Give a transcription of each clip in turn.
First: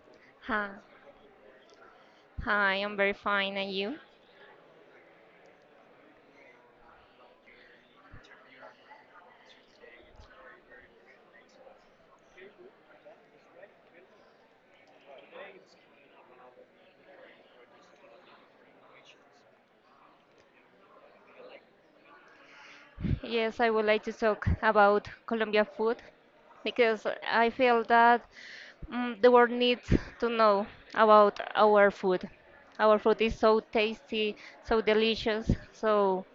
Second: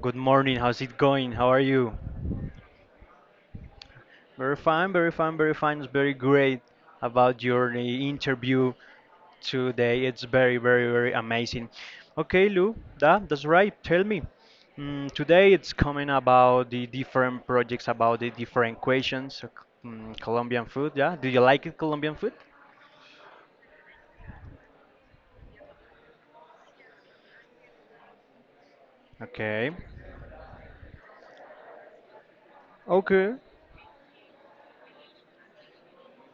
Good morning. Hi. How's it going? How are you? Hi, I'm very fine. And you? Very fine, very fine, very fine. It's very great about your interview today. It's very, very, very amazing. Okay, Lou, that's right. Tell me. Today it's coming about the different projects, about the different questions. So Colombian food, yeah? Do you like it, Colombian food? Yes, I would like to talk about Colombia food because I feel that the world Okay. needs to know about our food. Our food Okay. is so tasty, so delicious. So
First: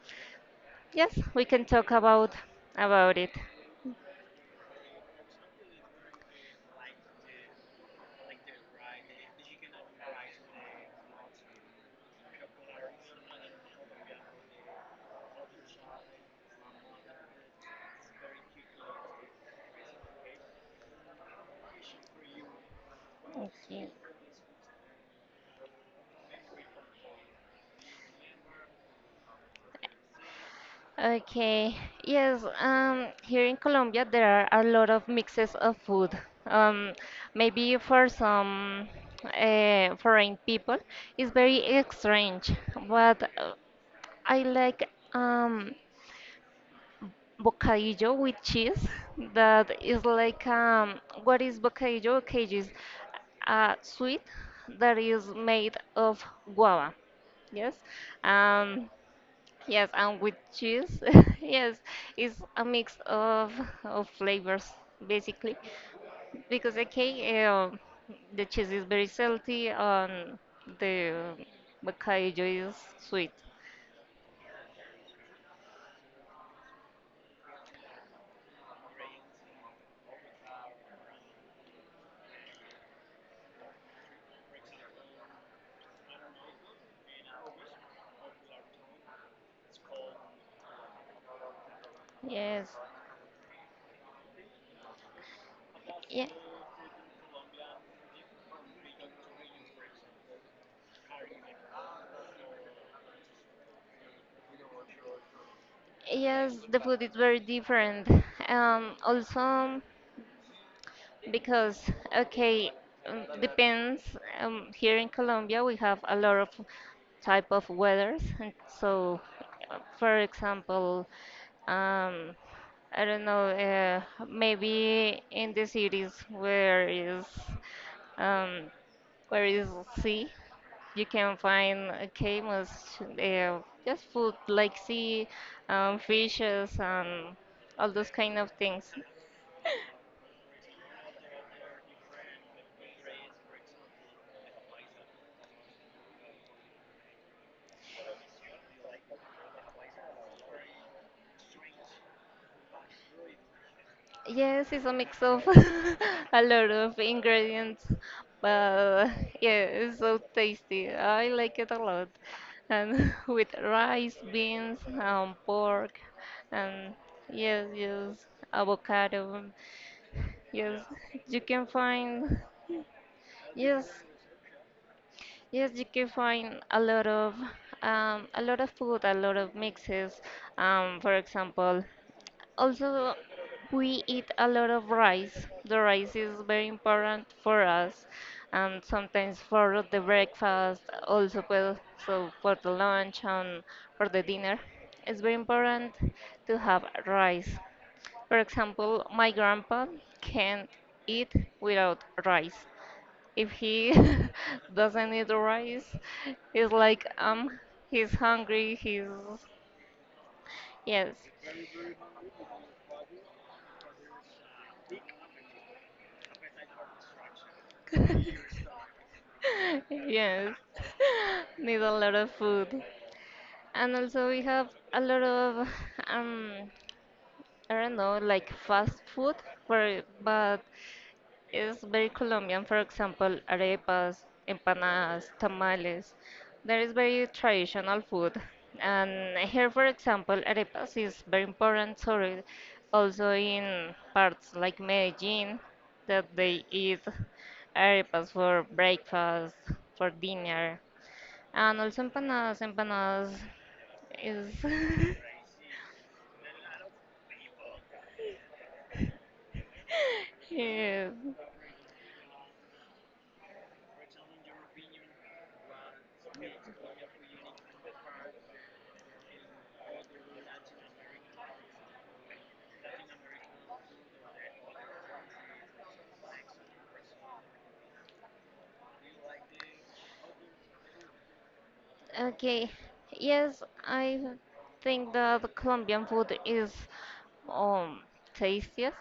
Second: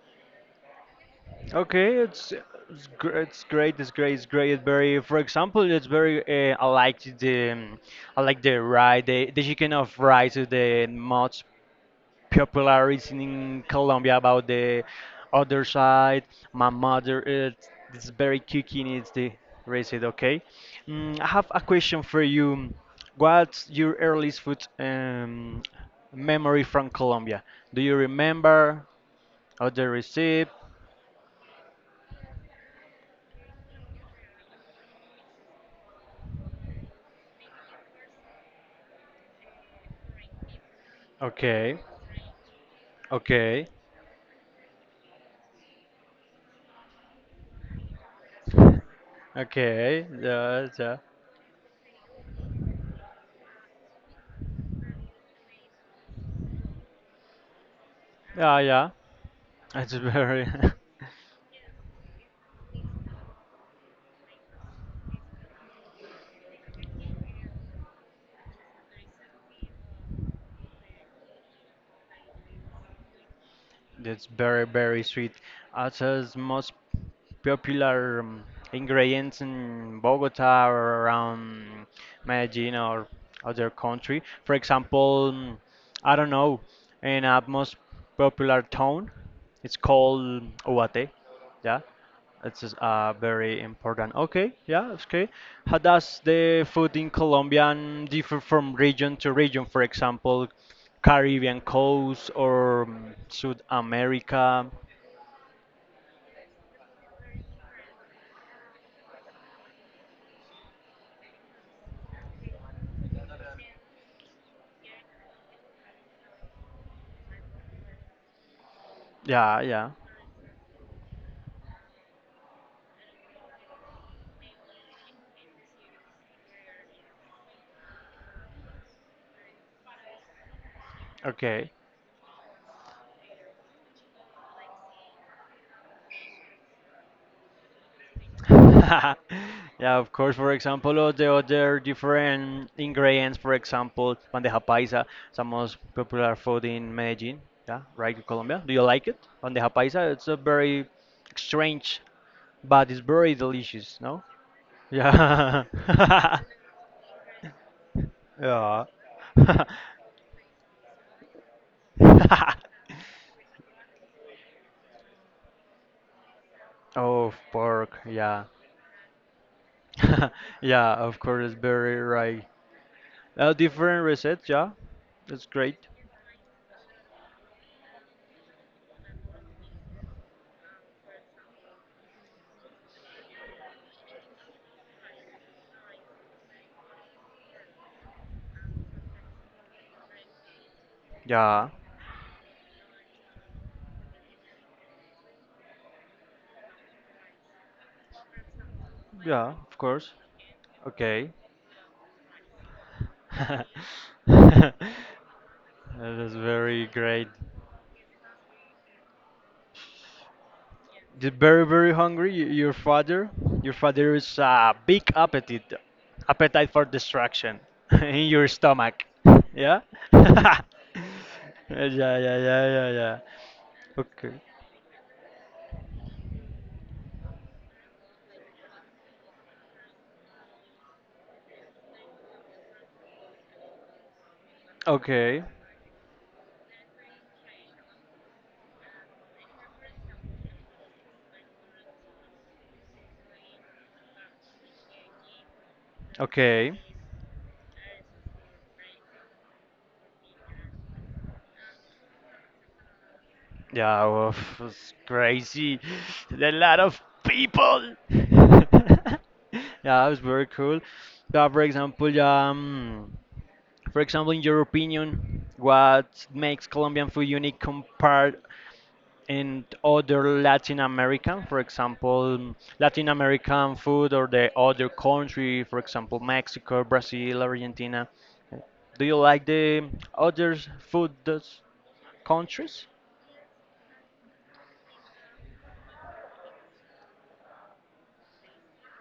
yes, we can Okay, talk it's about it's, gr- about it. it's great. It's great. It's great. It's very, for example, it's very. I like the rice. The chicken of rice is the most popular is in Colombia. About the other side, my mother is it's very cooking. It's the recipe. Okay, I have a question for you. What's Okay. your earliest food memory from Colombia? Do you remember or the recipe? Okay. Yes, here in Colombia there are a lot of mixes of food. Um, Maybe for some foreign people it's Okay. very strange, but Okay, I like bocadillo with cheese. That is okay, like yeah, yeah, what is bocadillo? Bocadillo is a sweet that is made of guava. Yes. yeah, Um, yeah. Yes, It's and with very, cheese, yes, it's a mix of flavors basically, because the cake, the cheese is very salty and the bocadillo is sweet. it's very, very sweet. Acha's most popular ingredients in Bogota or around Medellin or other country. For example, I don't know, in a most popular town, it's called Uate, yeah. It's Yes, very important. Okay, yeah, it's okay. How does yeah, the food in Colombian differ from region to region? For example, Caribbean coast or South America? yes, the food is very different. Also. Because, okay, depends. Here in Colombia, we have a lot of type of weathers, and so, Yeah, yeah. for example, um, I don't know, maybe in the cities um, where is sea, you can Okay. find okay, most just food like sea, fishes, and all those kind of things. Yeah, of course. For example, all the other different ingredients, for example, bandeja paisa, it's the most popular food in Medellin, yeah, right, in Colombia. Do you like it? Bandeja paisa, it's a very strange but it's very delicious, no? Yes, it's a mix of Yeah. a lot of ingredients, yeah. but yeah, it's so tasty. I like it a lot. And with rice, beans, pork, and oh, yes, pork, yes, yeah. avocado. Yes, yeah, of you course, it's can very find right. Yes, Different reset, yeah. That's yes, great. you can find a lot of food, a lot of mixes. For example, also, we eat a lot of rice. The rice is very important for us, and sometimes for the breakfast, also Yeah. well, so for the lunch and for the dinner. It's very important to have rice. For example, my Yeah, of grandpa course. can't Okay. eat without rice. If he That doesn't eat rice, is it's very like great. He's hungry, he's yes. You're very, very hungry. Your father, your father is a big appetite, appetite for destruction in your stomach. Yeah. Yes, yeah, need a lot yeah, of yeah, food. yeah, yeah. And also Okay, we have a lot of um I don't know like fast food for but it's very Colombian. For example, arepas, empanadas, okay, tamales. There is very traditional food. And here, for example, arepas is very important. Sorry, also in parts like Medellin that they okay. eat arepas for breakfast, for dinner. And also empanadas Yeah, well, is it's crazy. There are a lot of people. yeah, it was very cool. yeah. Yeah, for example, in your opinion, what makes Colombian food unique compared in other Latin American, for example, Latin American food or the other country, for example, Mexico, Brazil, Argentina. Do you like the other food those Okay. countries? Yes, I think that the Colombian food is um tastiest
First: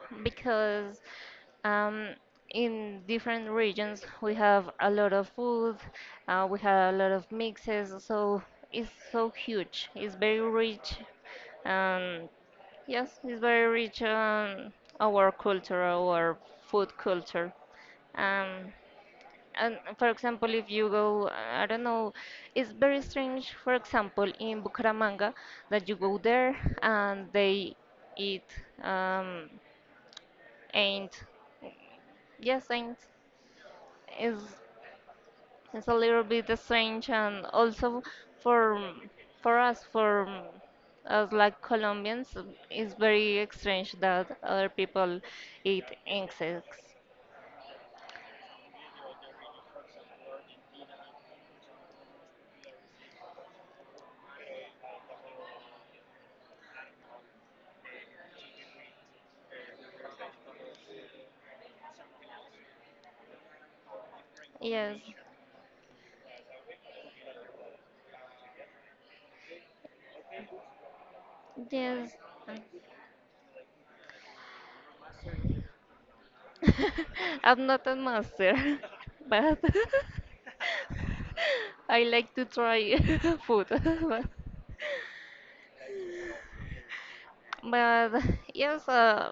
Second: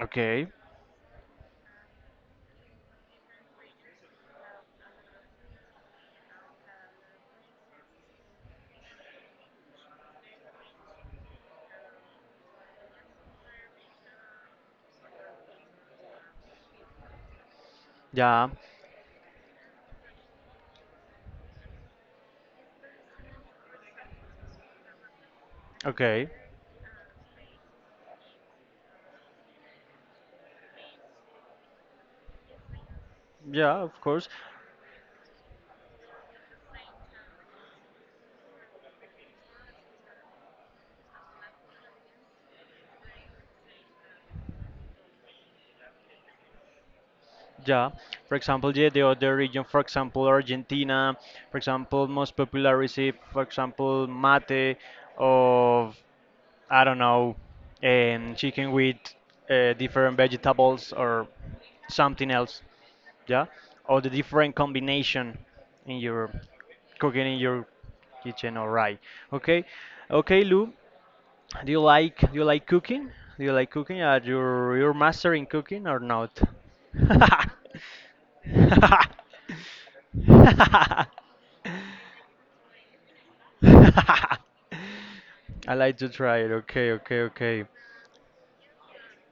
Okay. because um in different regions we have a lot of food, we have a lot of mixes, so it's so huge. It's very rich. Um, yes, it's very rich on our culture, our food culture. Yeah. Um, and for example, if you go, I don't know, it's very strange, for example, in Bucaramanga that you go Okay. there and they eat um, ain't. Yes, ain't Yeah, of course. is is a little bit strange and also for for us like Colombians it's very strange that other people eat insects. Yeah. For example, yeah, the other region, for example, Argentina, for example, most popular receive, for example, mate of I don't know, chicken with different vegetables or something else, yeah, or the different Yes, combination in your cooking in your kitchen. All right, okay, okay, Lou, do you yes. like do you like cooking? Do you like cooking? Are you your master in cooking or not? I'm not a master, but I like to try food. But, I like to try it. Okay, okay, okay. but yes,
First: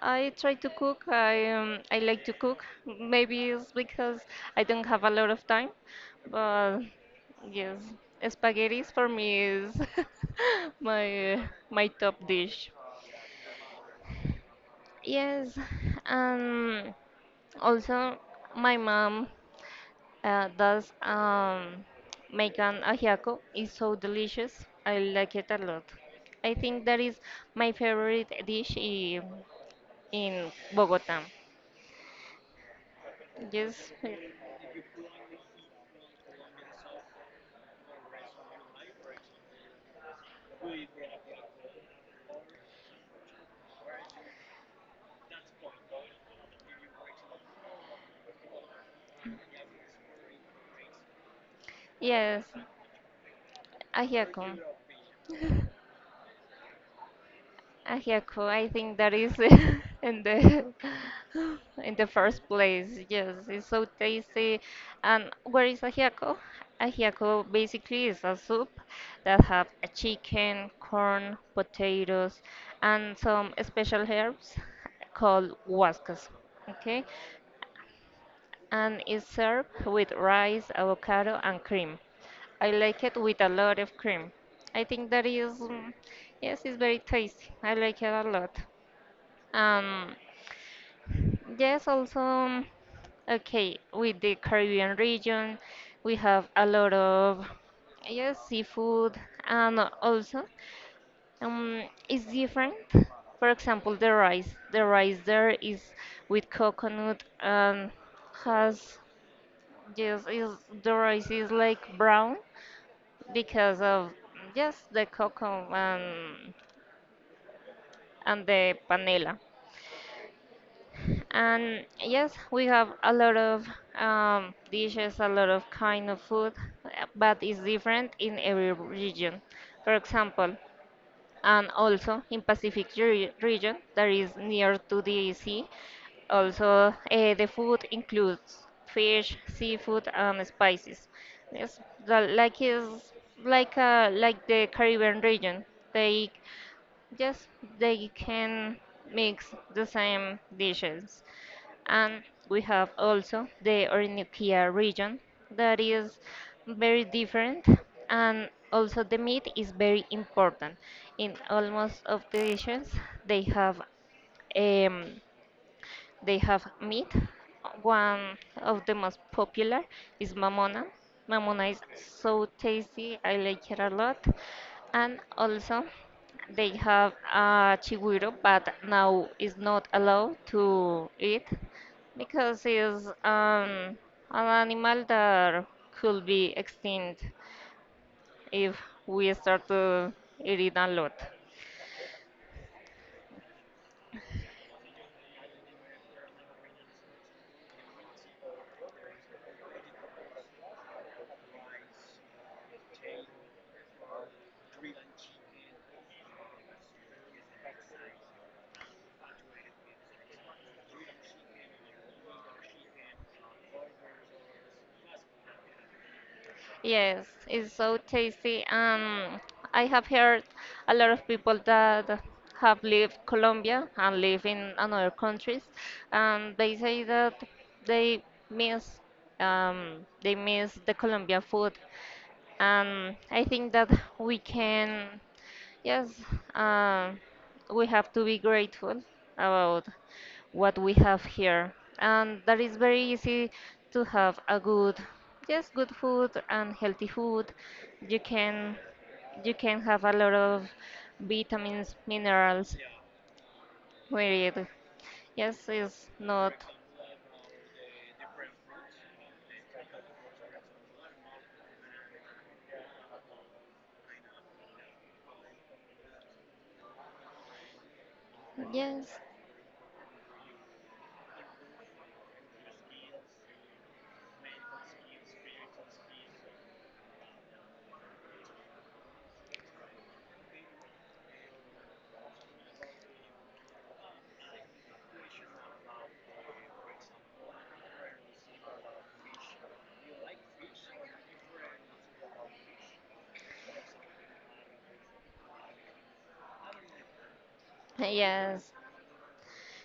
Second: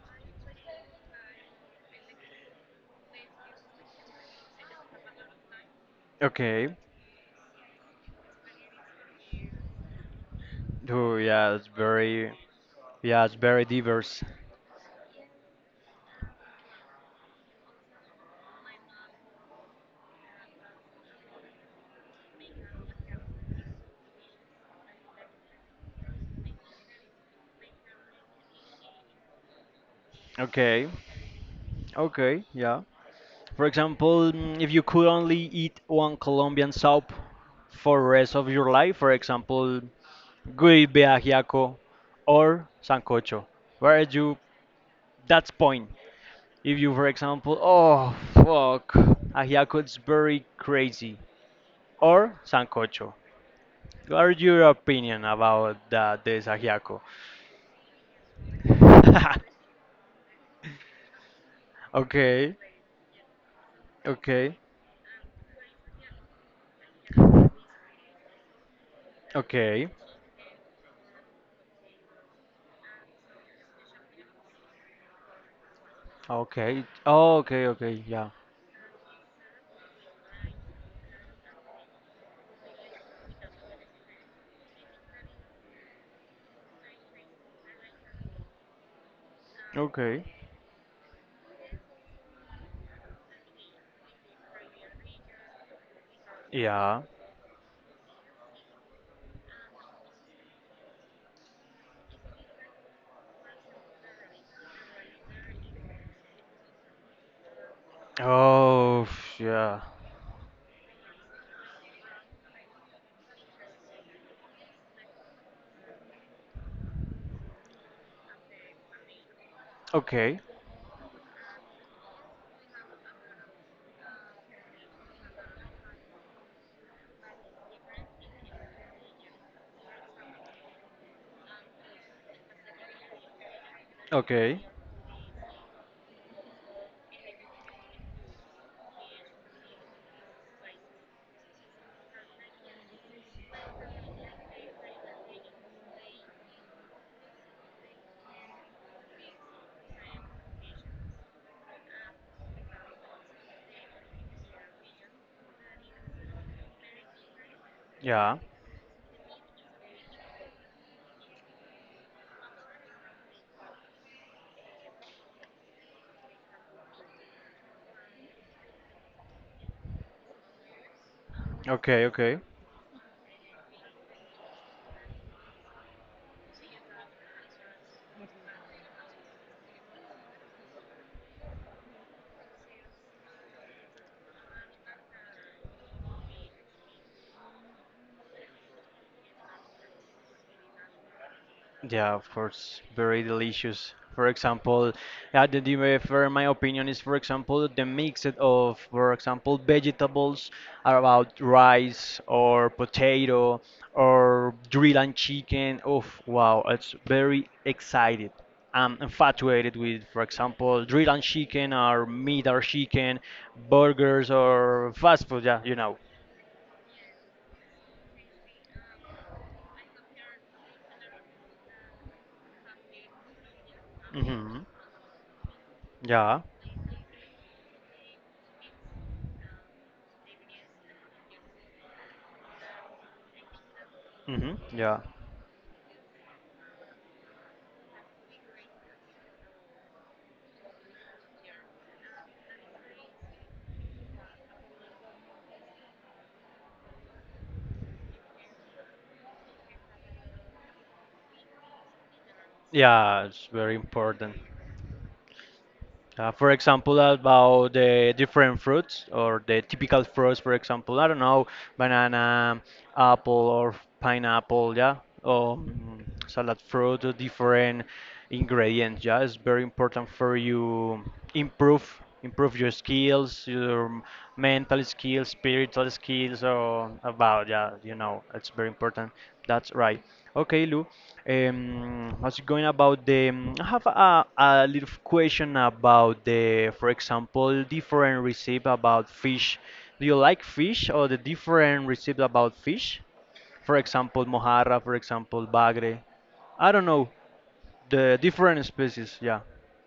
I try to cook. I like to cook. Maybe it's because I don't have a lot of time, Okay. but yes, spaghetti for me is Oh, my my top dish. yeah, it's very diverse. Yes, um, also my mom does make an ajiaco. It's so delicious. I like it a lot. I think that is my favorite dish in Okay. Bogota. Okay. Yeah. For Yes, example, if you could only eat one Colombian soup for rest of your life, for example, guibe ajiaco or sancocho, where would you? That's point. If you, for example, oh fuck, ajiaco is very crazy, or yes, sancocho. What are ajiaco. your opinion about that, this ajiaco? Ah, yeah, cool. I think that is in the in the first Okay. place. Yes, it's so Okay, tasty. And where is ajiaco? Ajiaco basically is a soup that have okay, a chicken, corn, potatoes, and some special herbs called huascas. okay, Okay, oh, okay, okay, yeah, and it's served with rice, avocado, and cream. I like it with a lot of cream. I think that is, yes, it's very tasty. I like it a lot. Um, okay, yes, also, okay, with the Caribbean region, we have a lot yeah, of yes, seafood, and also it's different. For example, the rice there is with coconut and has oh, yeah, yes, is the rice is like brown because of just the cocoa and the panela. okay, And yes, we have a lot of dishes, a lot of kind of food, but it's different in every region. For example, and also in Pacific region that is okay, near to the sea, also the food includes fish, seafood, and spices. Yes, the, like is like the Caribbean region. They just they can mix the same dishes. And we have also the Orinoquia region that is very different yeah, and also the meat is very important. In almost of the dishes they have um, they have meat. One of the most popular is mamona. Mamona is okay, okay, so tasty. I like it a lot. And also, they have chigüiro, but now is not allowed to eat because it's an animal that could be extinct if we start to eat it a lot. yeah, of course, very delicious. For example, for my opinion is, for example, the mix of, for example, vegetables about rice or potato or drill and chicken. Oh, wow, it's very excited. I'm infatuated with, for example, drill and chicken or meat or chicken, burgers or fast food. Yeah, you know. Yes, it's so tasty. I have heard a lot of people that have lived Colombia and live hmm in another countries, Yeah. and they say that they miss they miss the Colombian food. I think that we Yeah. can, yes, um, we have to be grateful about what we have here. And that is very easy to have a good, yes, good food and healthy food. You can, you can have a lot of vitamins, minerals Yeah, it's very important. with Yes, it's For not, example, about the different fruits or the typical fruits, for example, I don't know, banana, apple, or pineapple, yeah, or salad fruit, or different ingredients. yes, Yeah, it's very important for you improve your skills, your mental skills, spiritual skills, or about yeah, you know, it's very important. That's right. Okay, Lou. How's it going about the? I have a little question about the, for example, different recipe about fish. Do you like fish or the different recipe about fish? For example, mojarra. For example, bagre. I don't know the different yes. species. Yeah.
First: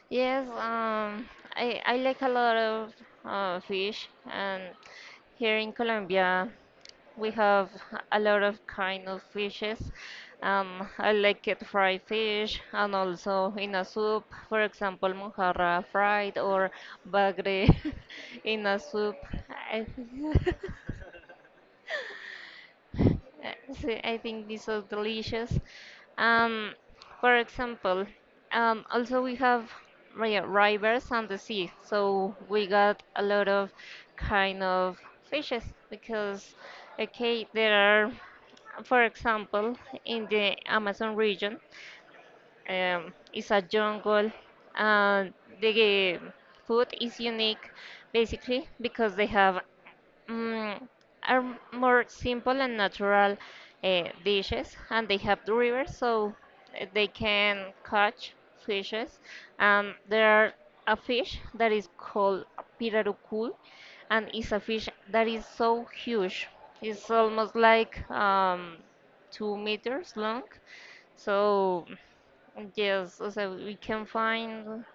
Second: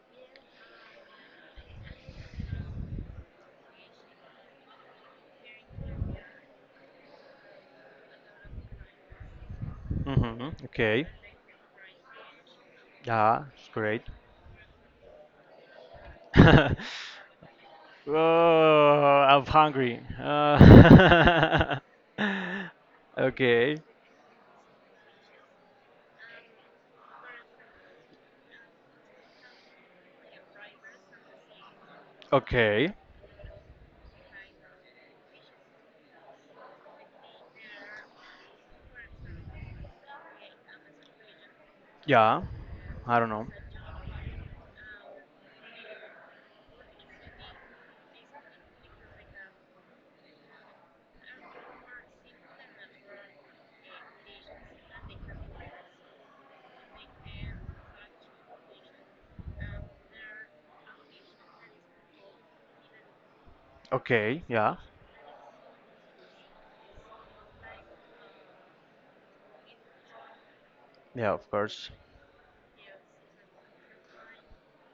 Yes, I like a lot of fish, and here in Colombia we have a lot of kind of fishes. Okay. I like it fried fish and Yeah, also it's in a great. soup, for example, mojarra fried or bagre in a soup. Oh, I'm I- hungry. Uh, okay. So I think these are delicious. Um, for example, also we have rivers and the sea, so we Okay. got a lot of kind of fishes because, okay, there are, for example, in the Amazon region, Yeah, I don't know. it's a jungle, and the food is unique basically because they have mm, are more simple and natural dishes, and they have the river, so they can catch fishes. There are a fish that is called pirarucul, and Okay, it's a yeah, fish that is so huge. It's almost like 2 meters long. yeah, of So course. yes, so we can find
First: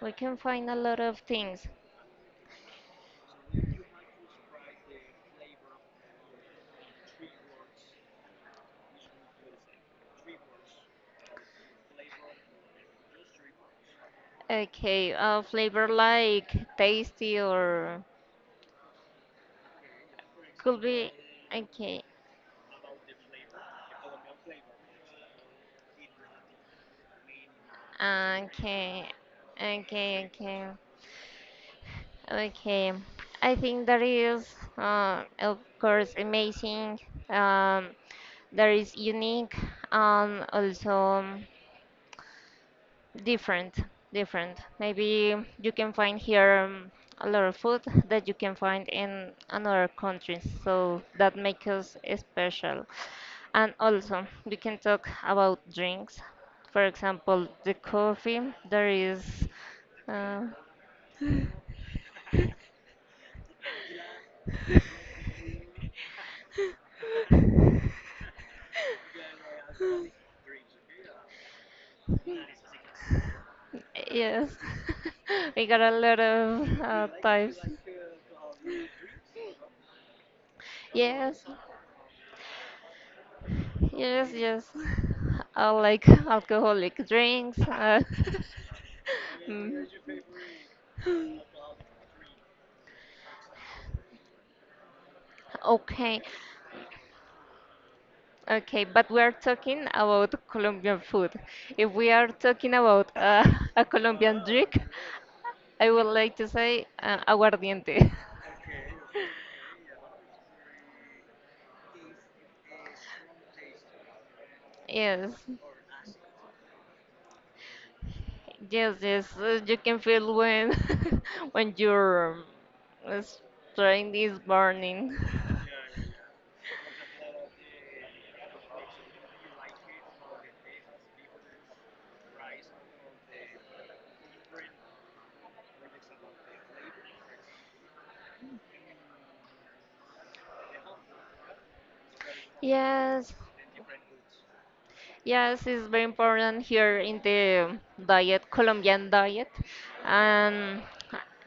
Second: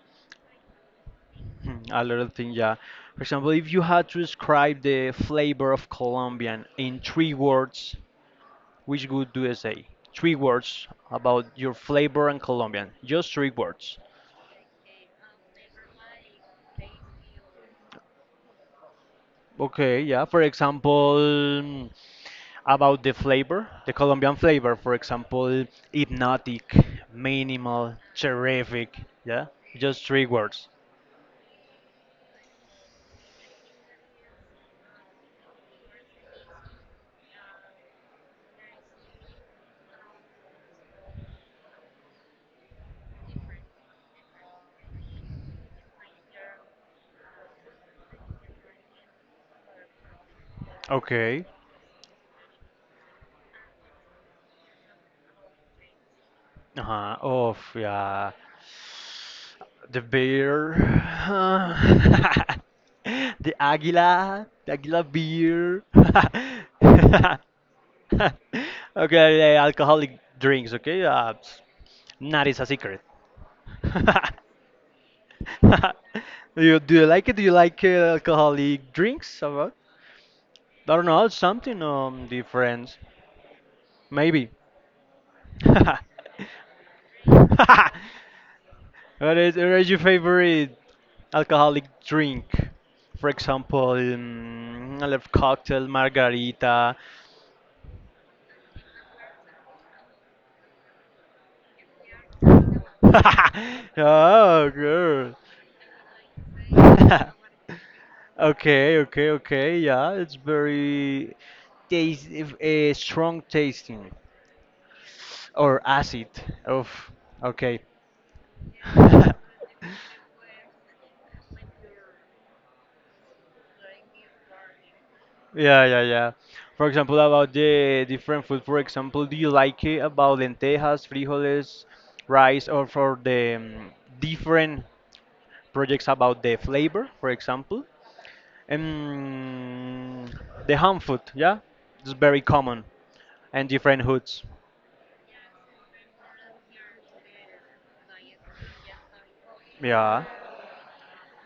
we can find a lot of things. Hmm, a little thing, yeah. For example, if you had to describe the flavor of Colombian in three words, which would do you say? Three words about your flavor and Colombian. Just three words. Okay, flavor like tasty or Okay, yeah. For could be. example, Okay, about the flavor, the Colombian flavor, for example, hypnotic, minimal, terrific. okay, Yeah, just three okay, okay, words. okay. I think that is, of course, amazing. Um, that is unique and also. Different, different. Maybe you can find here a lot of food that you can find in another countries, so that Okay. makes us special. And also, we can talk about drinks. For Uh-huh. example, Oh the yeah. coffee. There is, The uh, bear. the águila. The águila beer. okay, alcoholic drinks, okay? Not is a secret. yes, we got a lot do you of do you like it? Do you types. like alcoholic drinks? Or what? I don't know, Yes, something different. Yes, Maybe. yes. I like alcoholic drinks. What mm. is your favorite alcoholic drink? For example, I love cocktail, Okay, margarita. okay, but we are talking about Colombian food. If we are talking about oh, a Colombian drink, girl. I would like to say aguardiente. okay, okay, okay. Yeah, it's very taste, strong tasting Yes, or acid. Of okay. yes, yes. You can feel when when your uh, strength is burning. Yeah, yeah, yeah. For example, about the different food, for example, do you like it about lentejas, frijoles, rice, or for the different projects about the flavor, for example? Um, the ham food, yeah? It's very common Yes, and different hoods. Yes, it's very important here in the diet, Colombian diet. Yeah. And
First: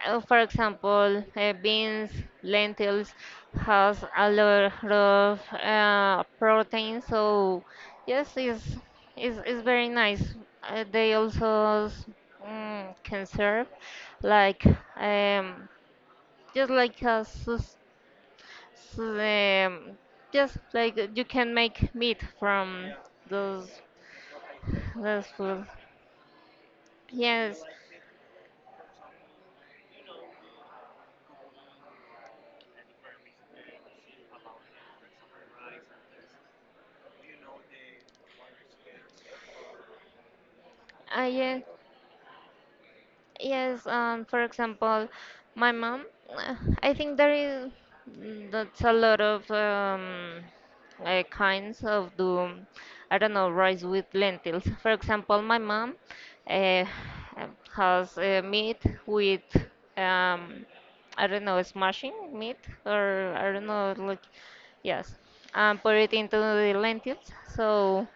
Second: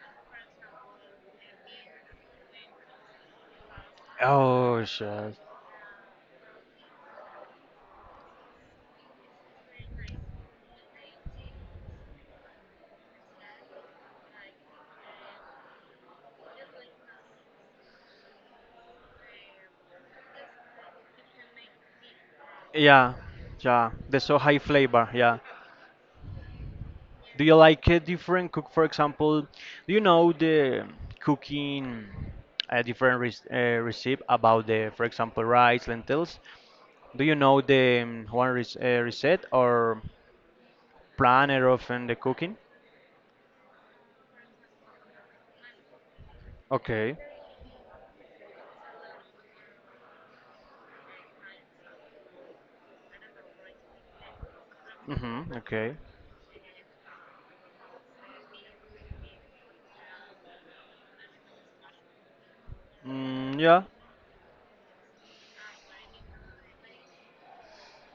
for example, beans, lentils has a lot Oh, shit. of protein. So yes, it's very nice. They also can serve like um, just like a s- um, just like you can make meat from Yeah, those yeah. The so high flavor, that's yeah. food. Do you Yes. like a different cook? For example, do you know the cooking a different recipe about the, for example, rice, lentils? Do you know the one reset or Yeah. planner of in the cooking? Yes. For example, my mom. uh, I think Okay. there is. That's a lot of kinds of the. I don't know rice with lentils. For example, Mm-hmm. my mom Okay. uh, has meat with um, I don't know smashing meat or I Mm, don't yeah. know like yes, and put it into the lentils. So.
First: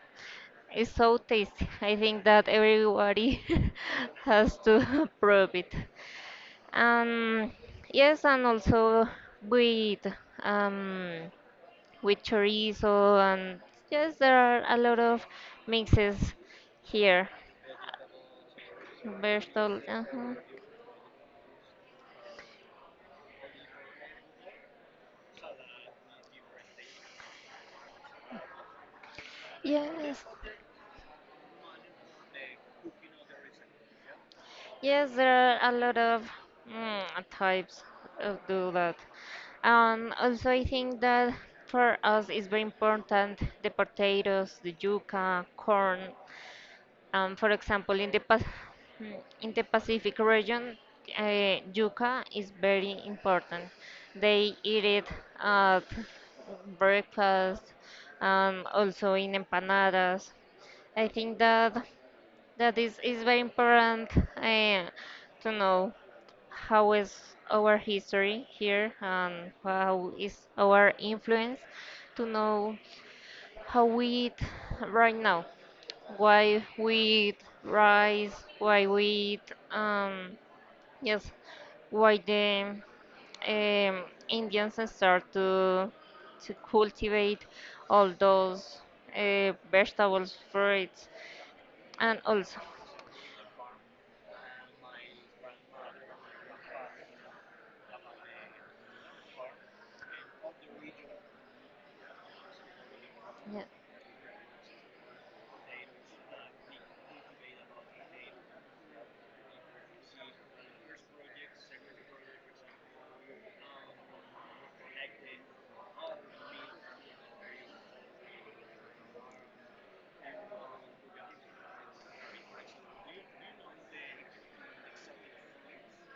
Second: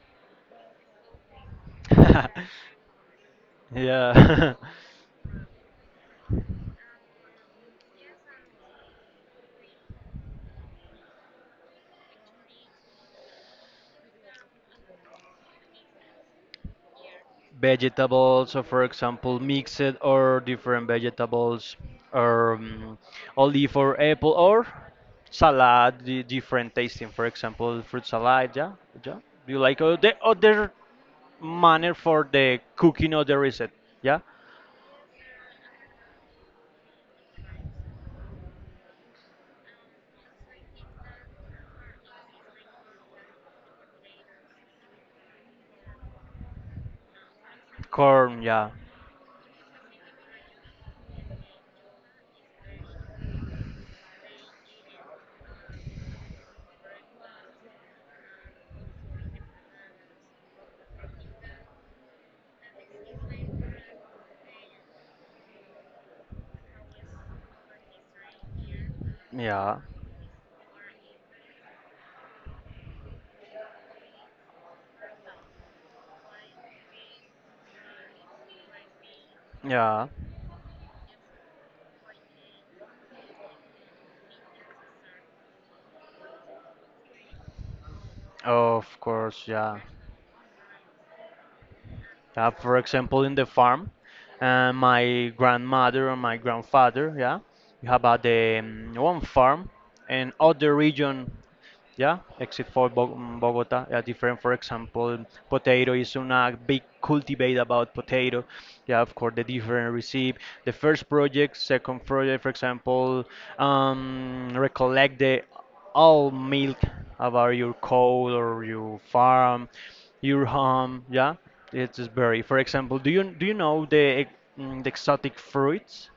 It's so tasty. I think that everybody Yeah. has to prove it. Um, yes, and also with um, with chorizo and yes, there are a lot of mixes here. vegetables, so for example, Vegetable, mixed uh-huh. or different vegetables, or olive or apple, or salad, different tasting. For example, fruit salad. Yeah, yeah. Do you like the Yes. other manner for the cooking or the recipe? Yeah, Yes, there are a lot of mm, types of do that. And also, I think that for us it's very important the potatoes, the yuca, corn. For example, in the pa corn. Yeah, mm, in the Pacific region, yuca is very important. They eat it at breakfast and also in empanadas. I think that. That is very important uh, to know how is our history here and yeah, how is our influence to know how we eat right now, why we eat rice, why we eat, yeah. Yes, why the Indians start to cultivate all those Of course, yeah. vegetables, fruits, and also. For example, in the farm, my grandmother or my grandfather, yeah, you have the one farm and other region yeah, except for Yeah. Bogota, yeah, different. For example, potato is a big cultivate about potato. Yeah, of course, the different receive the first project, second project, for example, recollect the all milk about your cow or your farm, your home. Yeah, it is very. For example, do you know the ex- the exotic fruits?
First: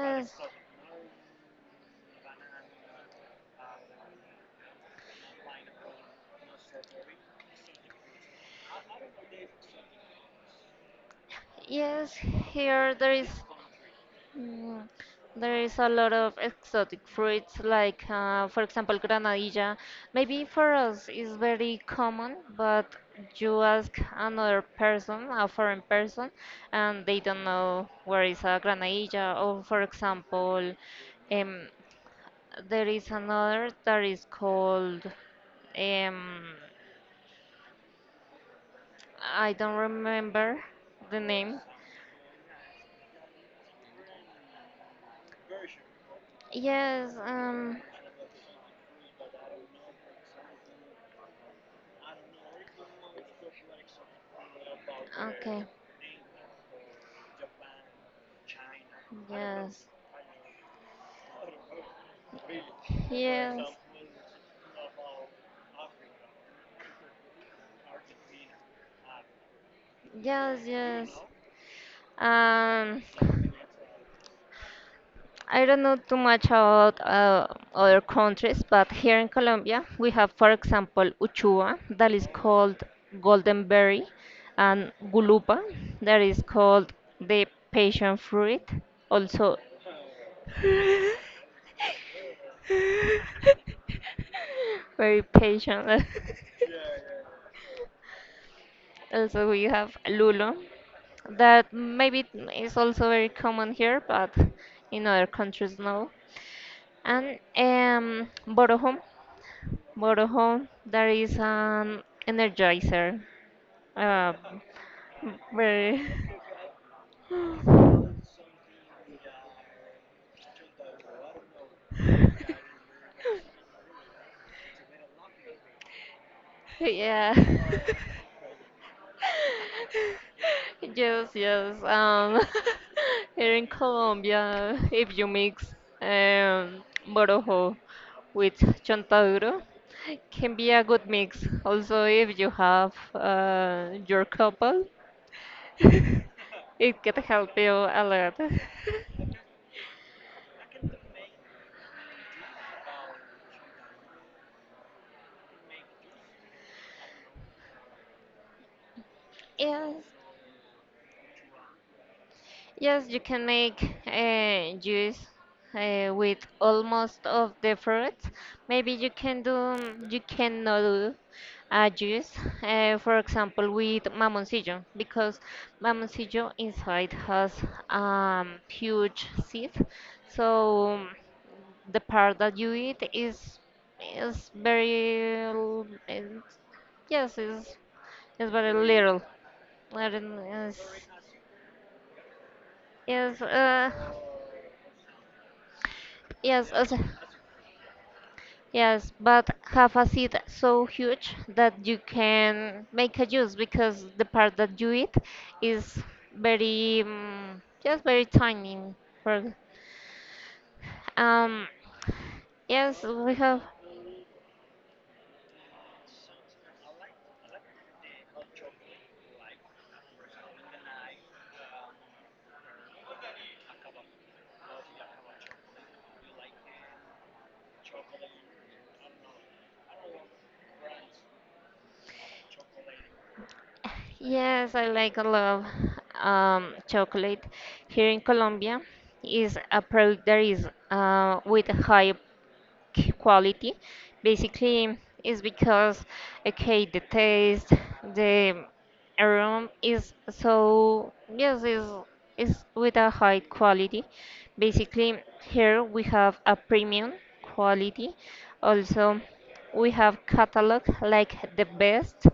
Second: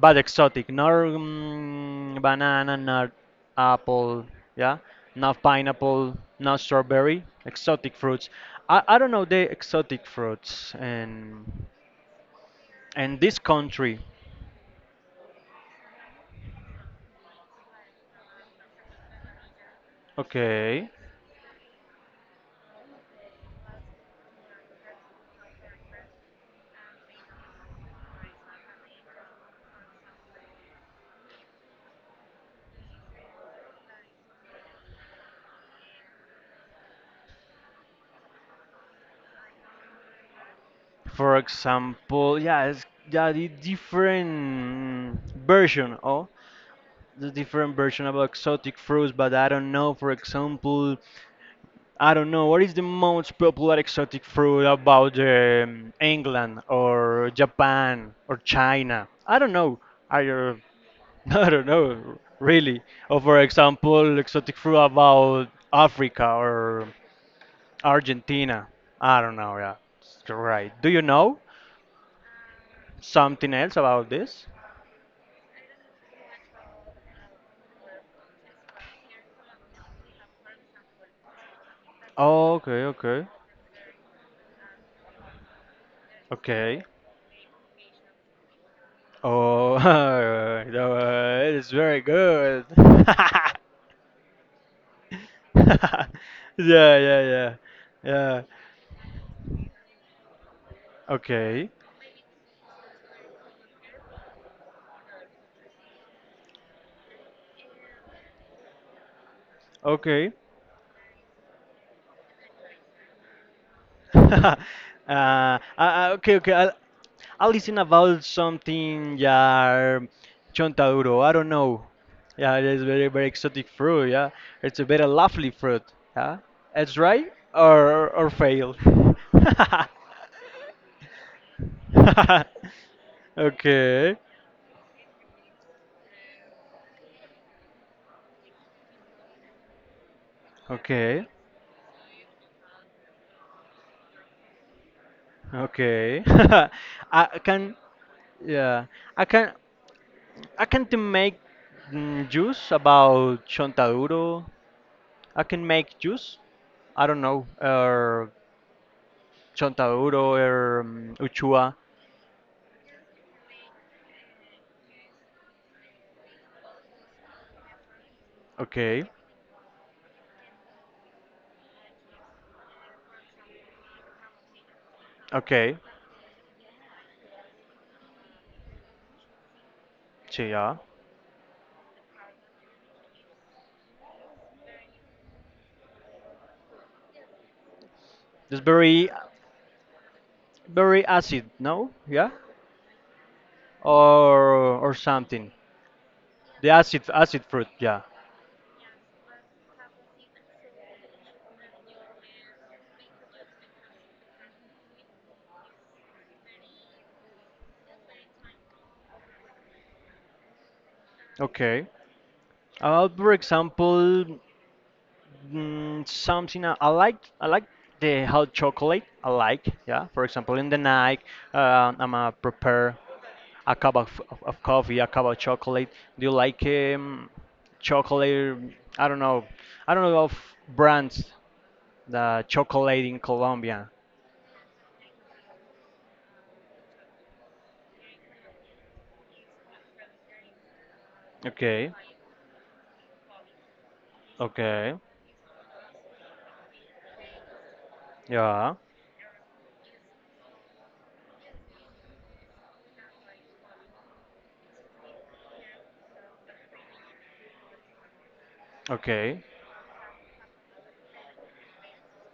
But exotic, not banana, not apple, yeah, not pineapple, not strawberry, exotic fruits. I don't know the exotic fruits yes, here and this country. mm, there is a lot of exotic fruits like for example granadilla. Maybe for Okay, us is very common, but you ask another person, a foreign person, and they don't know where is a granadilla. Or for example, um, there is another that is called um, I don't remember the for name. example, yeah, it's yeah the different version. Oh, Yes, the different version about exotic fruits, but I don't know. For example, I don't know. What is the most popular exotic fruit about Okay. England or Japan or China? I don't know. Yes. I, I don't know, really. Or for Yes. example, exotic fruit about Africa or Argentina. I don't know. Yeah, Yes, right. Do you yes. know Um, something else about this? I don't know too much about other countries, but here in Colombia, we have, for example, Uchuva, that is called Okay, okay, golden berry, and Gulupa, that is okay. called the passion fruit, also Oh, that was- it's very good. very yeah, patient. yeah, yeah, yeah. Also, we have Lulo, Okay, that maybe is also very common here, but in other countries no. And okay. Borojo, that is an energizer. Uh, uh, very, okay, okay. I'll listen about something. Yeah, chontaduro. I don't know. Yeah, it is very, very exotic fruit. Yeah, it's a very lovely fruit. Yeah, it's right yeah. Or fail. Yes, yes. Here in okay, Colombia, if you mix um, Borojo with Chontaduro, can be a good okay, mix. Also, if you have your couple, okay. it can I help you can, a lot. yeah, I can. I can to make juice about chontaduro. I can make juice. I don't know. Yes, Chontaduro or uchua. yes, you can make juice with almost of the fruits. Maybe Okay. you can do, you cannot do a juice, for example, with mamoncillo, because Okay. mamoncillo inside has huge seeds. So yeah, So the part that you eat is very yes is it's very very little. I don't, yes, very acid. No. Yeah. yes, Or or something. The yes, acid fruit. Yeah. yes, but have a seed so huge that you can make a juice because the part that you eat is very, just very tiny for, um, Okay. yes, For we have. example, something I like. I like the hot chocolate. I like. Yeah. For example, in the night, I'm a prepare a cup of coffee, a cup of chocolate. Do you like chocolate? I don't know. I don't know of brands the chocolate in Colombia. Yes, I like a lot of, chocolate. Here in Colombia is a product that is, with Okay. high quality. Okay. Basically, is because, okay, the taste, the Yeah. aroma is so, yes, is with a high quality. Basically, here we have a premium quality. Also, Okay. we have catalog like the best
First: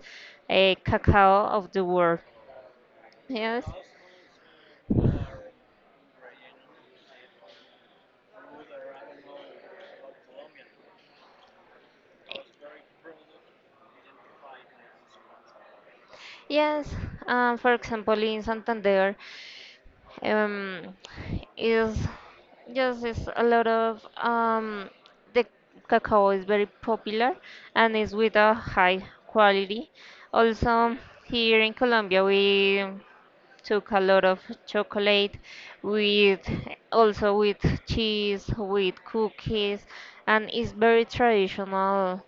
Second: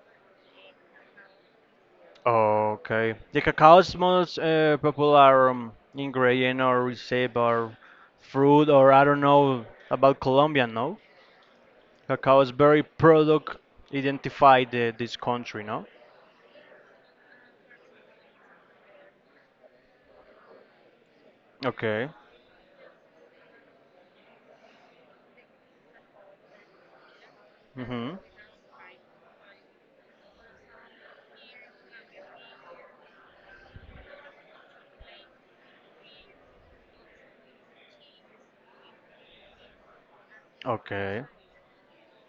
cacao of the world, Okay. The yes. cacao is most popular ingredient or recipe or fruit or I don't know about Colombia, no? Cacao is very product identified this country, no? Yes, for example, in Santander, um, is Okay. just is a lot of, the cacao is very popular and is Mhm. with a high quality. Also, here in Colombia, we took a lot of chocolate with, also with cheese, with cookies, and it's very Okay. traditional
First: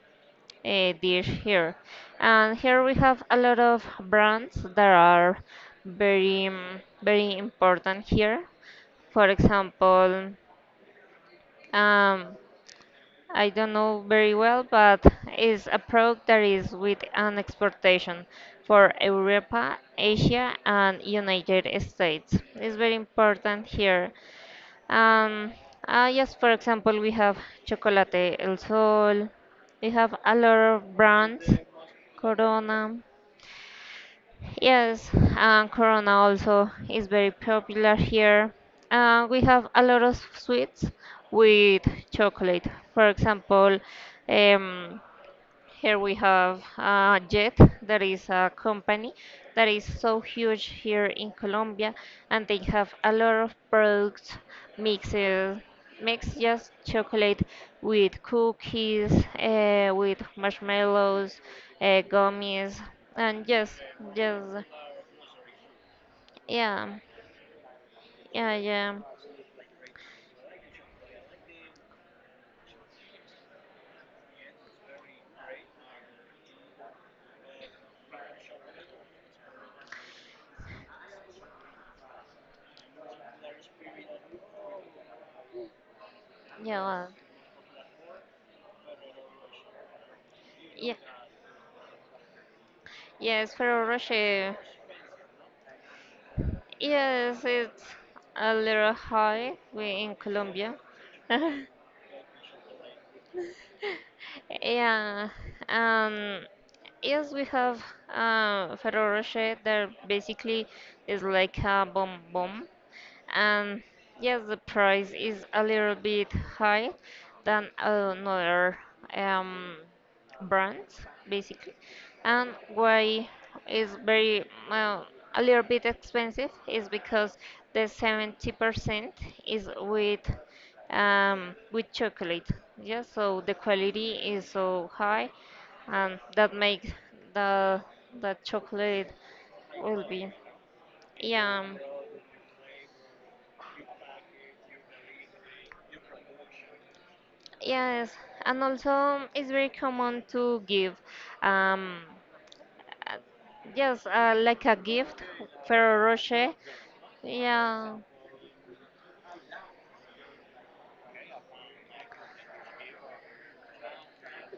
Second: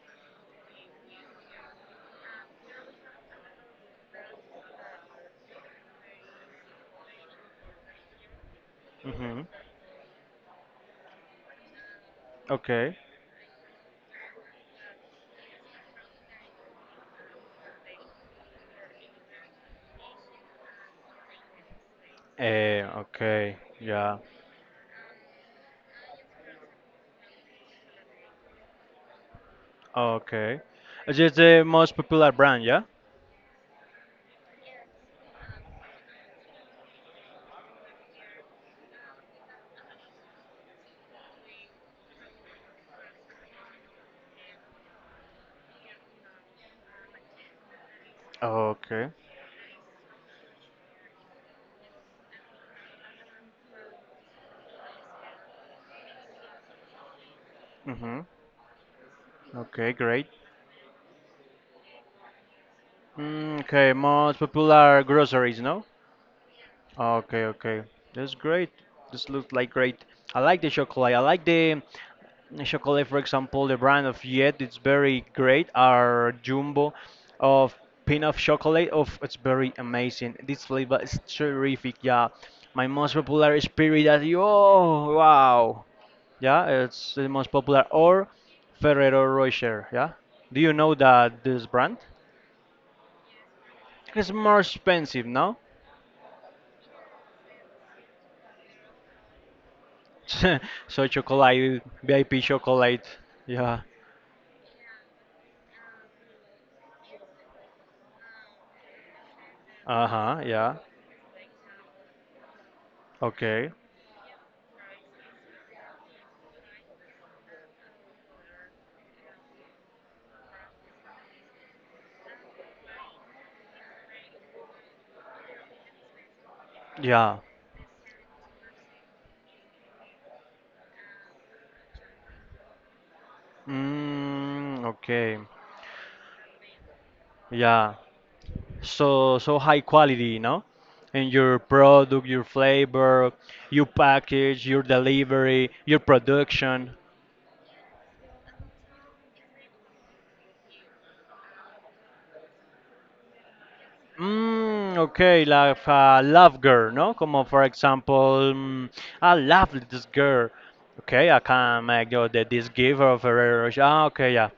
dish here. And here we have a lot of brands that are very, very important here. For Mhm. example, um, Okay. I don't know very well, but it's a product that is with an exportation for Europa, Asia, and United States. It's Eh, very okay. important here. Yeah. um, yes, for example, we have Chocolate El Sol, we have a lot Okay. of It's just brands, the most popular brand, yeah? Corona. Yes, and Corona also is very popular here. We have a lot of sweets with chocolate. For example, um, here we have Jet, that is a Okay. company that is so huge here in Colombia, and they have a lot of products, mixes, mix just chocolate Mm-hmm. with cookies, Okay, with great. marshmallows, gummies, and Mm, yes, okay, most yes, popular groceries, no? yeah, Okay, okay. That's yeah, great. yeah, This looks like great. I like the chocolate. I like the chocolate, for example, the brand of Yet. It's very great. Our Jumbo of peanut chocolate. Of it's very amazing. This flavor is terrific. Yeah, my most popular is Piridat. Oh, wow. yeah, Yeah, well, it's the most popular. Or Ferrero Rocher. Yeah. Do you yeah, know that this brand? yes, Ferrero It's Rocher, more expensive, no? yes, it's a little high we in Colombia. So chocolate, VIP chocolate. Yeah. Yeah. Um, yes, we have Ferrero Rocher that Uh-huh. basically Yeah. is like a bomb. Okay. And yes, the price is a little bit high than another um, brands. Basically, and why is very, well, a little bit expensive is Yeah. because the 70% is with, with chocolate, yeah, so the quality is Mm, so high, okay. and that makes the Yeah. the chocolate So so high will be, quality, no? And your yeah, product, your flavor, your package, your delivery, your production. yes, and also it's very common to give, um, yes, like a Mm, gift, okay, like Ferrero a Rocher. love girl, no? Como for Yeah, example, I love this girl. Okay, I can make this giver of her. Ah, okay, yeah.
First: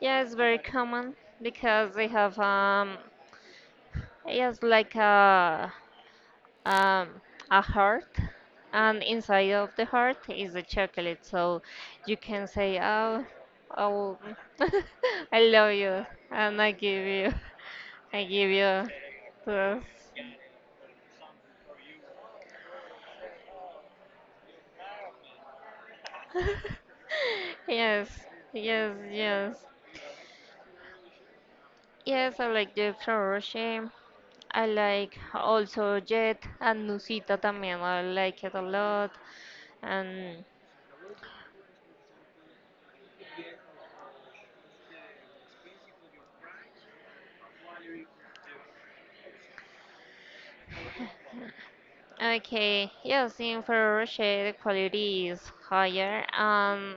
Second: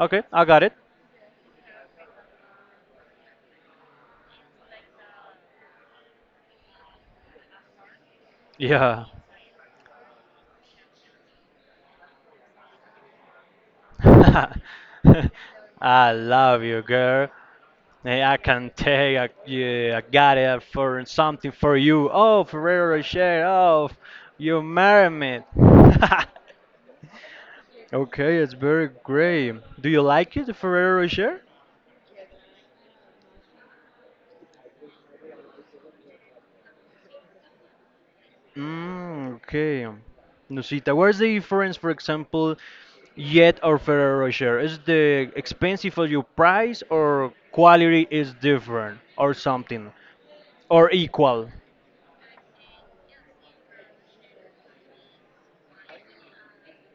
yeah, it's I very got it. common because they have, yes, like a, um, a heart, and Yeah. inside of the heart is the chocolate. So you can say, "Oh, oh, I love you, I and love I you, give girl. you, Hey, I I give can you take I, this." yeah, I got it for something for you. Oh, Ferrero Rocher. Oh, you marry me. Yes, Okay, it's very yes, great. yes. Do you like it, Ferrero Rocher? Yes, I like Jeff Saroche. I like also Jet and Nusita también. I like it a lot. Mm, okay. And Nusita, where's the difference, for example, Yet or Ferrero Rocher? Is the expensive for your price or quality is different or something or equal? okay, yes, in Ferrero Rocher the quality is higher.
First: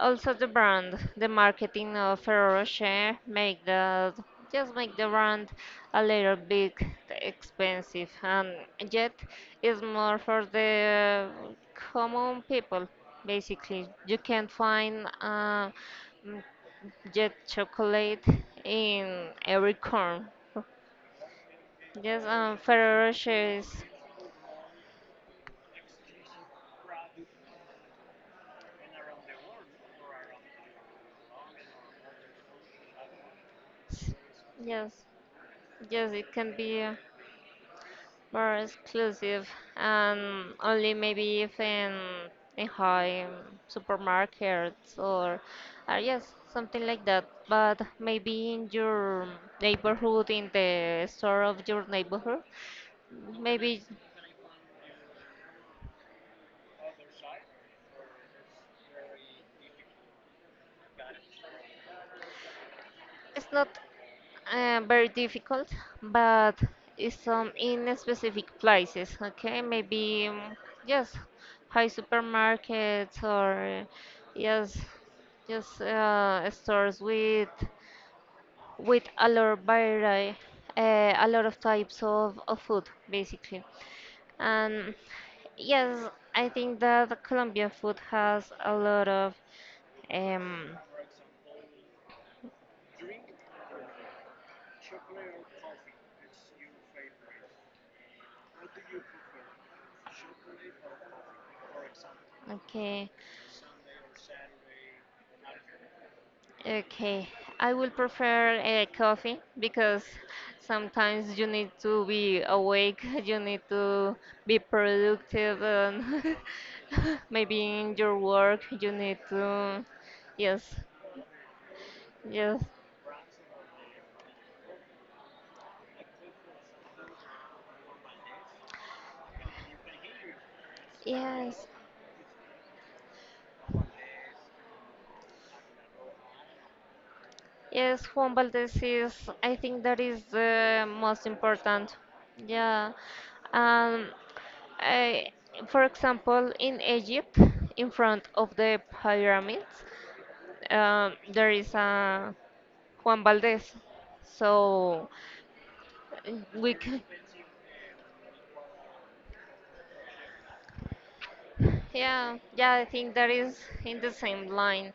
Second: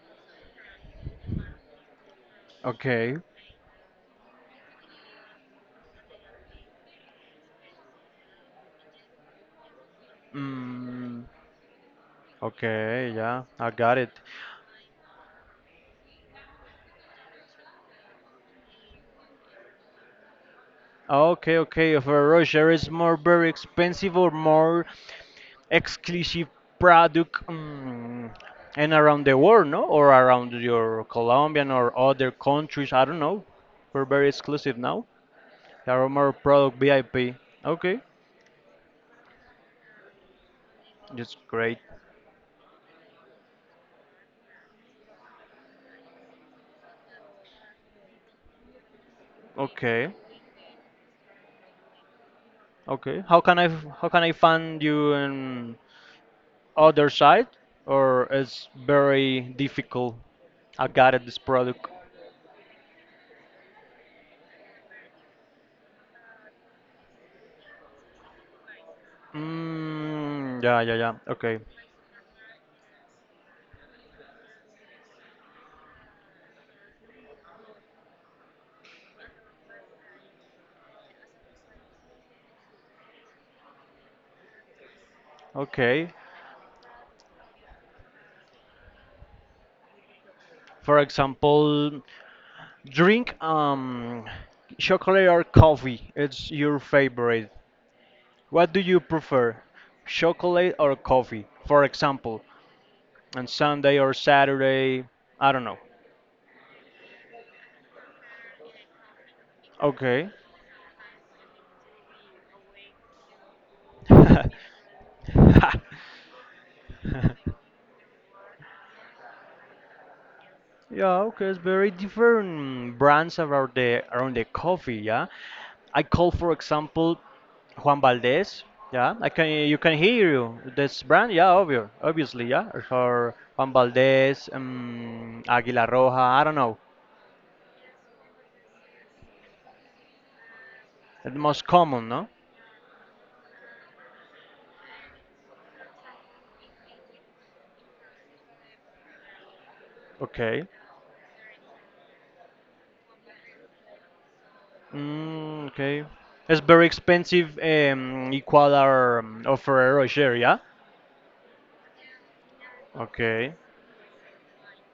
Also the brand, the marketing of Ferrero Okay. Rocher make the just make the brand a little bit expensive, and yet it's more for Mm, the common people. okay, yeah, I Basically, got it. you can find, mm, jet chocolate in every corner. Okay, okay. If a Yes, Roger is Ferrero more very Rocher is, expensive or more exclusive product, mm, and around the world, no, or around your Colombian or other countries, I don't know. We're very exclusive yes. now. There are Yes, it more can product be VIP. Okay, more exclusive, and only that's maybe if great. In high, supermarkets, or yes, something like that. But maybe in your Okay, neighborhood, in the store of your neighborhood, okay. How can I maybe f- how can I find you in other side, or it's very difficult? I got it, this product. it's not very difficult, but it's some in specific places. Okay, maybe, Mm, yeah, yeah, yes, yeah. Okay, high supermarkets, or yes, just stores with a lot of variety, a lot of types of food basically. And yes, okay. I think that Colombian food has a lot of, um, For example, drink chocolate or coffee. It's your favorite. What do you prefer, chocolate or coffee? For example, okay. on Sunday or Saturday. I don't know. Okay, I will prefer coffee because Okay. sometimes you need to be awake, you need to be productive, and maybe in your work you need to, yes, Yeah, okay, it's very yes, different brands around the coffee, yeah. I call for example Juan Valdez, yeah. I can you can hear you this brand, yeah, yes, obvious, obviously, yeah. Or Juan Valdez, Águila Roja, I don't know. yes. Juan Valdez is, I think that is the most The most important. common, no? Yeah, um, I, for example, in Egypt, in front of the pyramids. Okay. Um, there is a Juan Valdez. So Mm, okay. It's we very can, expensive equal our offer or share, yeah? yeah, yeah, I think that Okay. is in the same line.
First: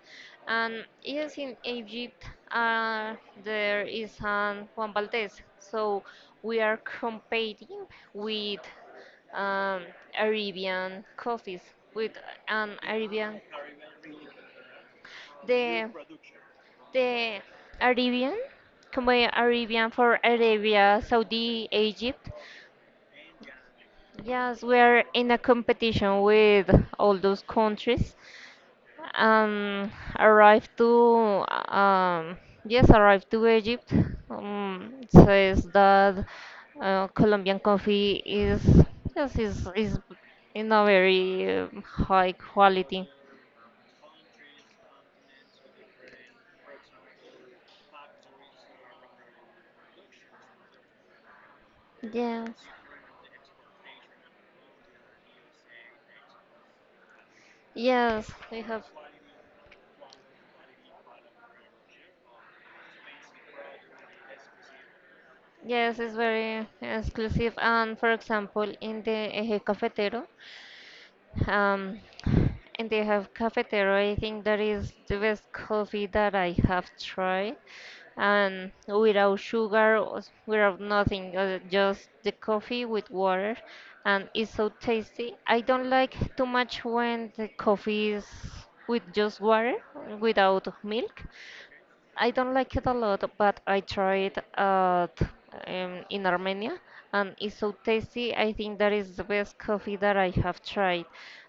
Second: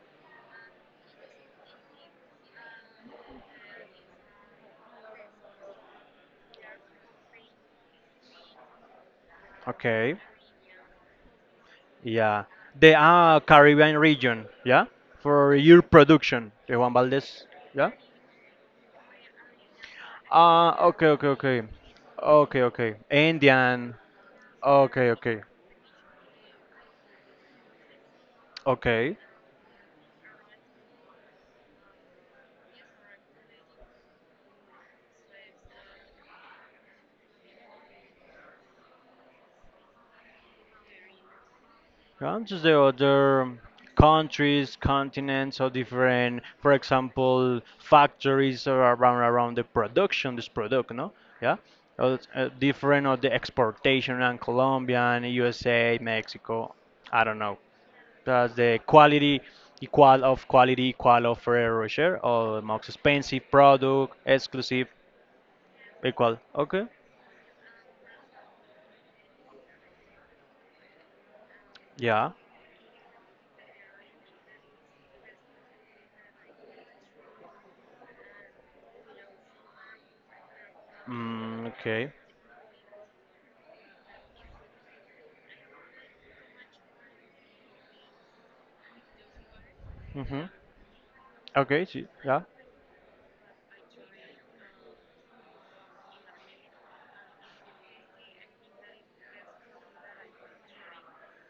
And yes, in Egypt, uh, there is an Juan Valdez. So we are competing with, um, Okay. Arabian coffees, with Yeah, an the Arabian, Caribbean region, yeah, for your the production, the Juan the Valdez, yeah. Arabian, come by Arabian for Ah, Arabia, okay, okay, okay, Saudi, Egypt. okay, okay. Indian, Yes, we're okay, in a okay, competition with all those countries okay. and arrived to, um, yes, arrived to Egypt. It says that Colombian coffee is, yes is in a very, high Yeah, just the quality. other countries, continents, or different, for example, factories or around the production, this product, no? Yeah, Yes, different of the exportation and Colombian, USA, Mexico. I don't know. yes, That's we the have. Quality equal of Ferrero share, or the most expensive product, exclusive Yes, it's equal. very Okay. exclusive. And for example, in the Eje Cafetero, Um, Yeah. and they have cafetero. I think that is the best coffee that I have tried. And without sugar, or without nothing, Mm, just okay. the coffee with water. And it's so tasty. I don't like too much when the coffee is with just water, Mm-hmm. without milk. Okay. she- I Yeah. don't like it a lot, but I tried at, in Armenia, and it's so tasty. I think that is the best coffee that I have tried.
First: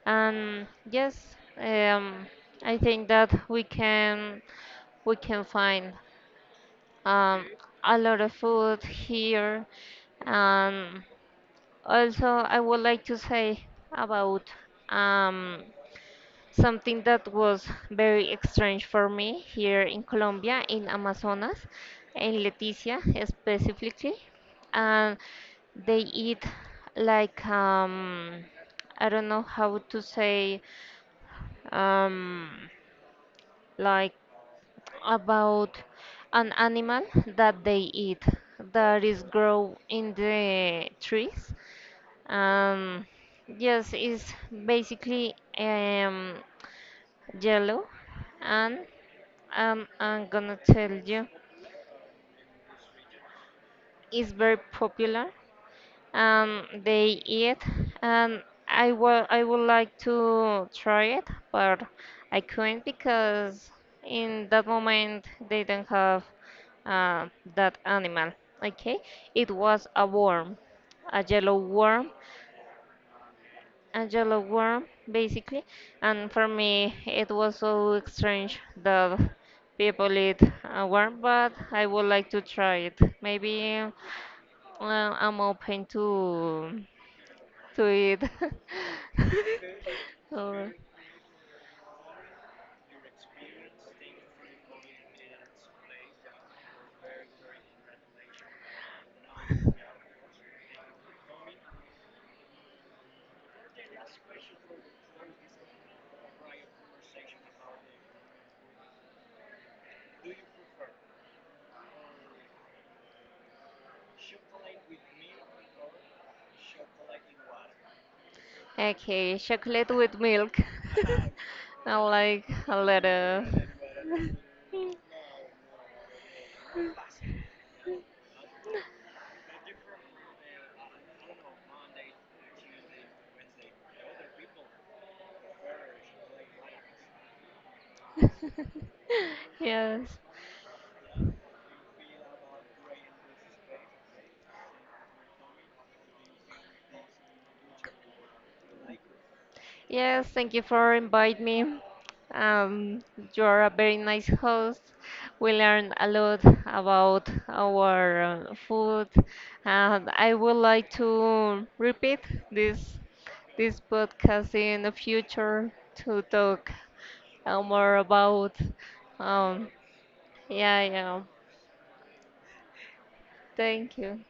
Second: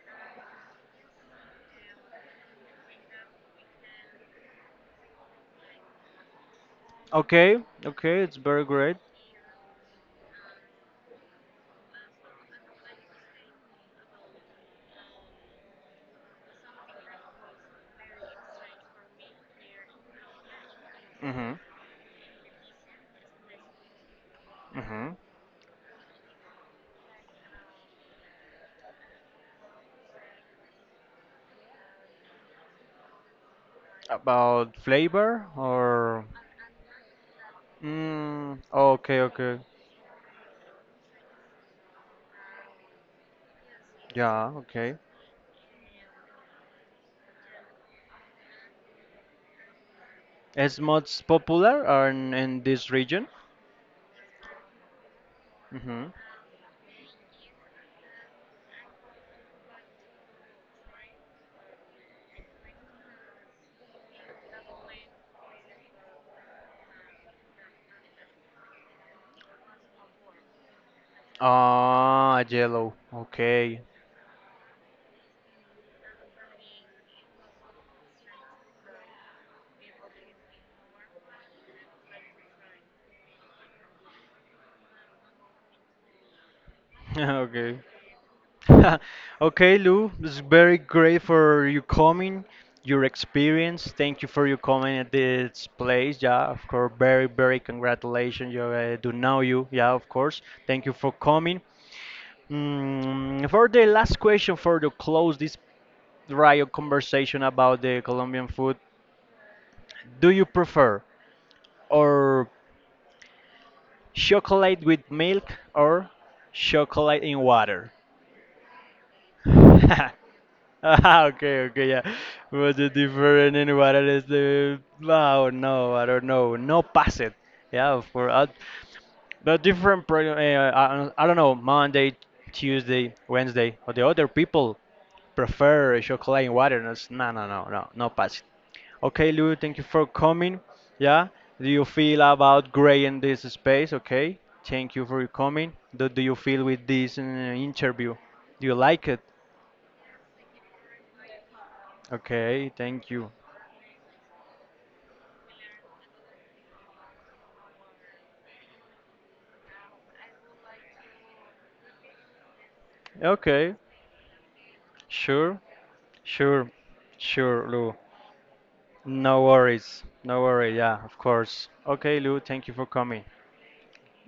And yes, I think that we can find, um, Okay. a lot Okay. of It's very food great. here. And also, I would like to say about, um, something that was very strange for me here in Colombia, in Mm-hmm. Amazonas, in Leticia specifically, Mm-hmm. and they eat like, I don't know how to say, um, like About flavor about or. an animal that they eat Mm, that okay. is Okay. grow in the trees. Um, yes, it's Yeah. Okay. basically, yellow, and I'm gonna It's tell you most popular in this region. it's very popular, Mm-hmm. and they eat, and I would like to try it, but I couldn't because in that moment they didn't have uh, that animal. Okay, it was a worm, a yellow worm, Ah, yellow. Okay. a yellow worm. Basically, and for me it was so strange that people eat a worm, but I would like to try it maybe. I'm open Okay. to eat. Okay, Lou, it's Or- very great for you coming, your experience. Thank you for your coming at this place. Yeah, of course, very, very congratulations. You do know you. Yeah, of course. Thank you for coming. Mm, for the last question, for to close this Rio conversation about the Colombian food, do you prefer or chocolate with milk or chocolate in water? okay, chocolate with milk. Ah, okay, okay, I yeah. like a Was it lot of, different in what it is the oh no, I don't know. No pass it. Yeah, for the different pro I don't know, Monday, Tuesday, Wednesday, or the other people prefer chocolate and water. And it's- No, no, no, no, no pass it. Okay, Lou, thank you for yes. coming. Yeah. Do you feel about gray in this space? Okay. Thank you for coming. Do you feel with this interview? Do you like it? Yes, thank you for inviting me. Okay, Um, thank you. you're a very nice host. We learned a lot about our food, and I would like to repeat this Okay. this podcast in the Sure, future to talk sure, sure, Lou. more about. No Um, worries. No worry. yeah, Yeah, of yeah. course. Okay, Lou, thank you for coming. Thank you.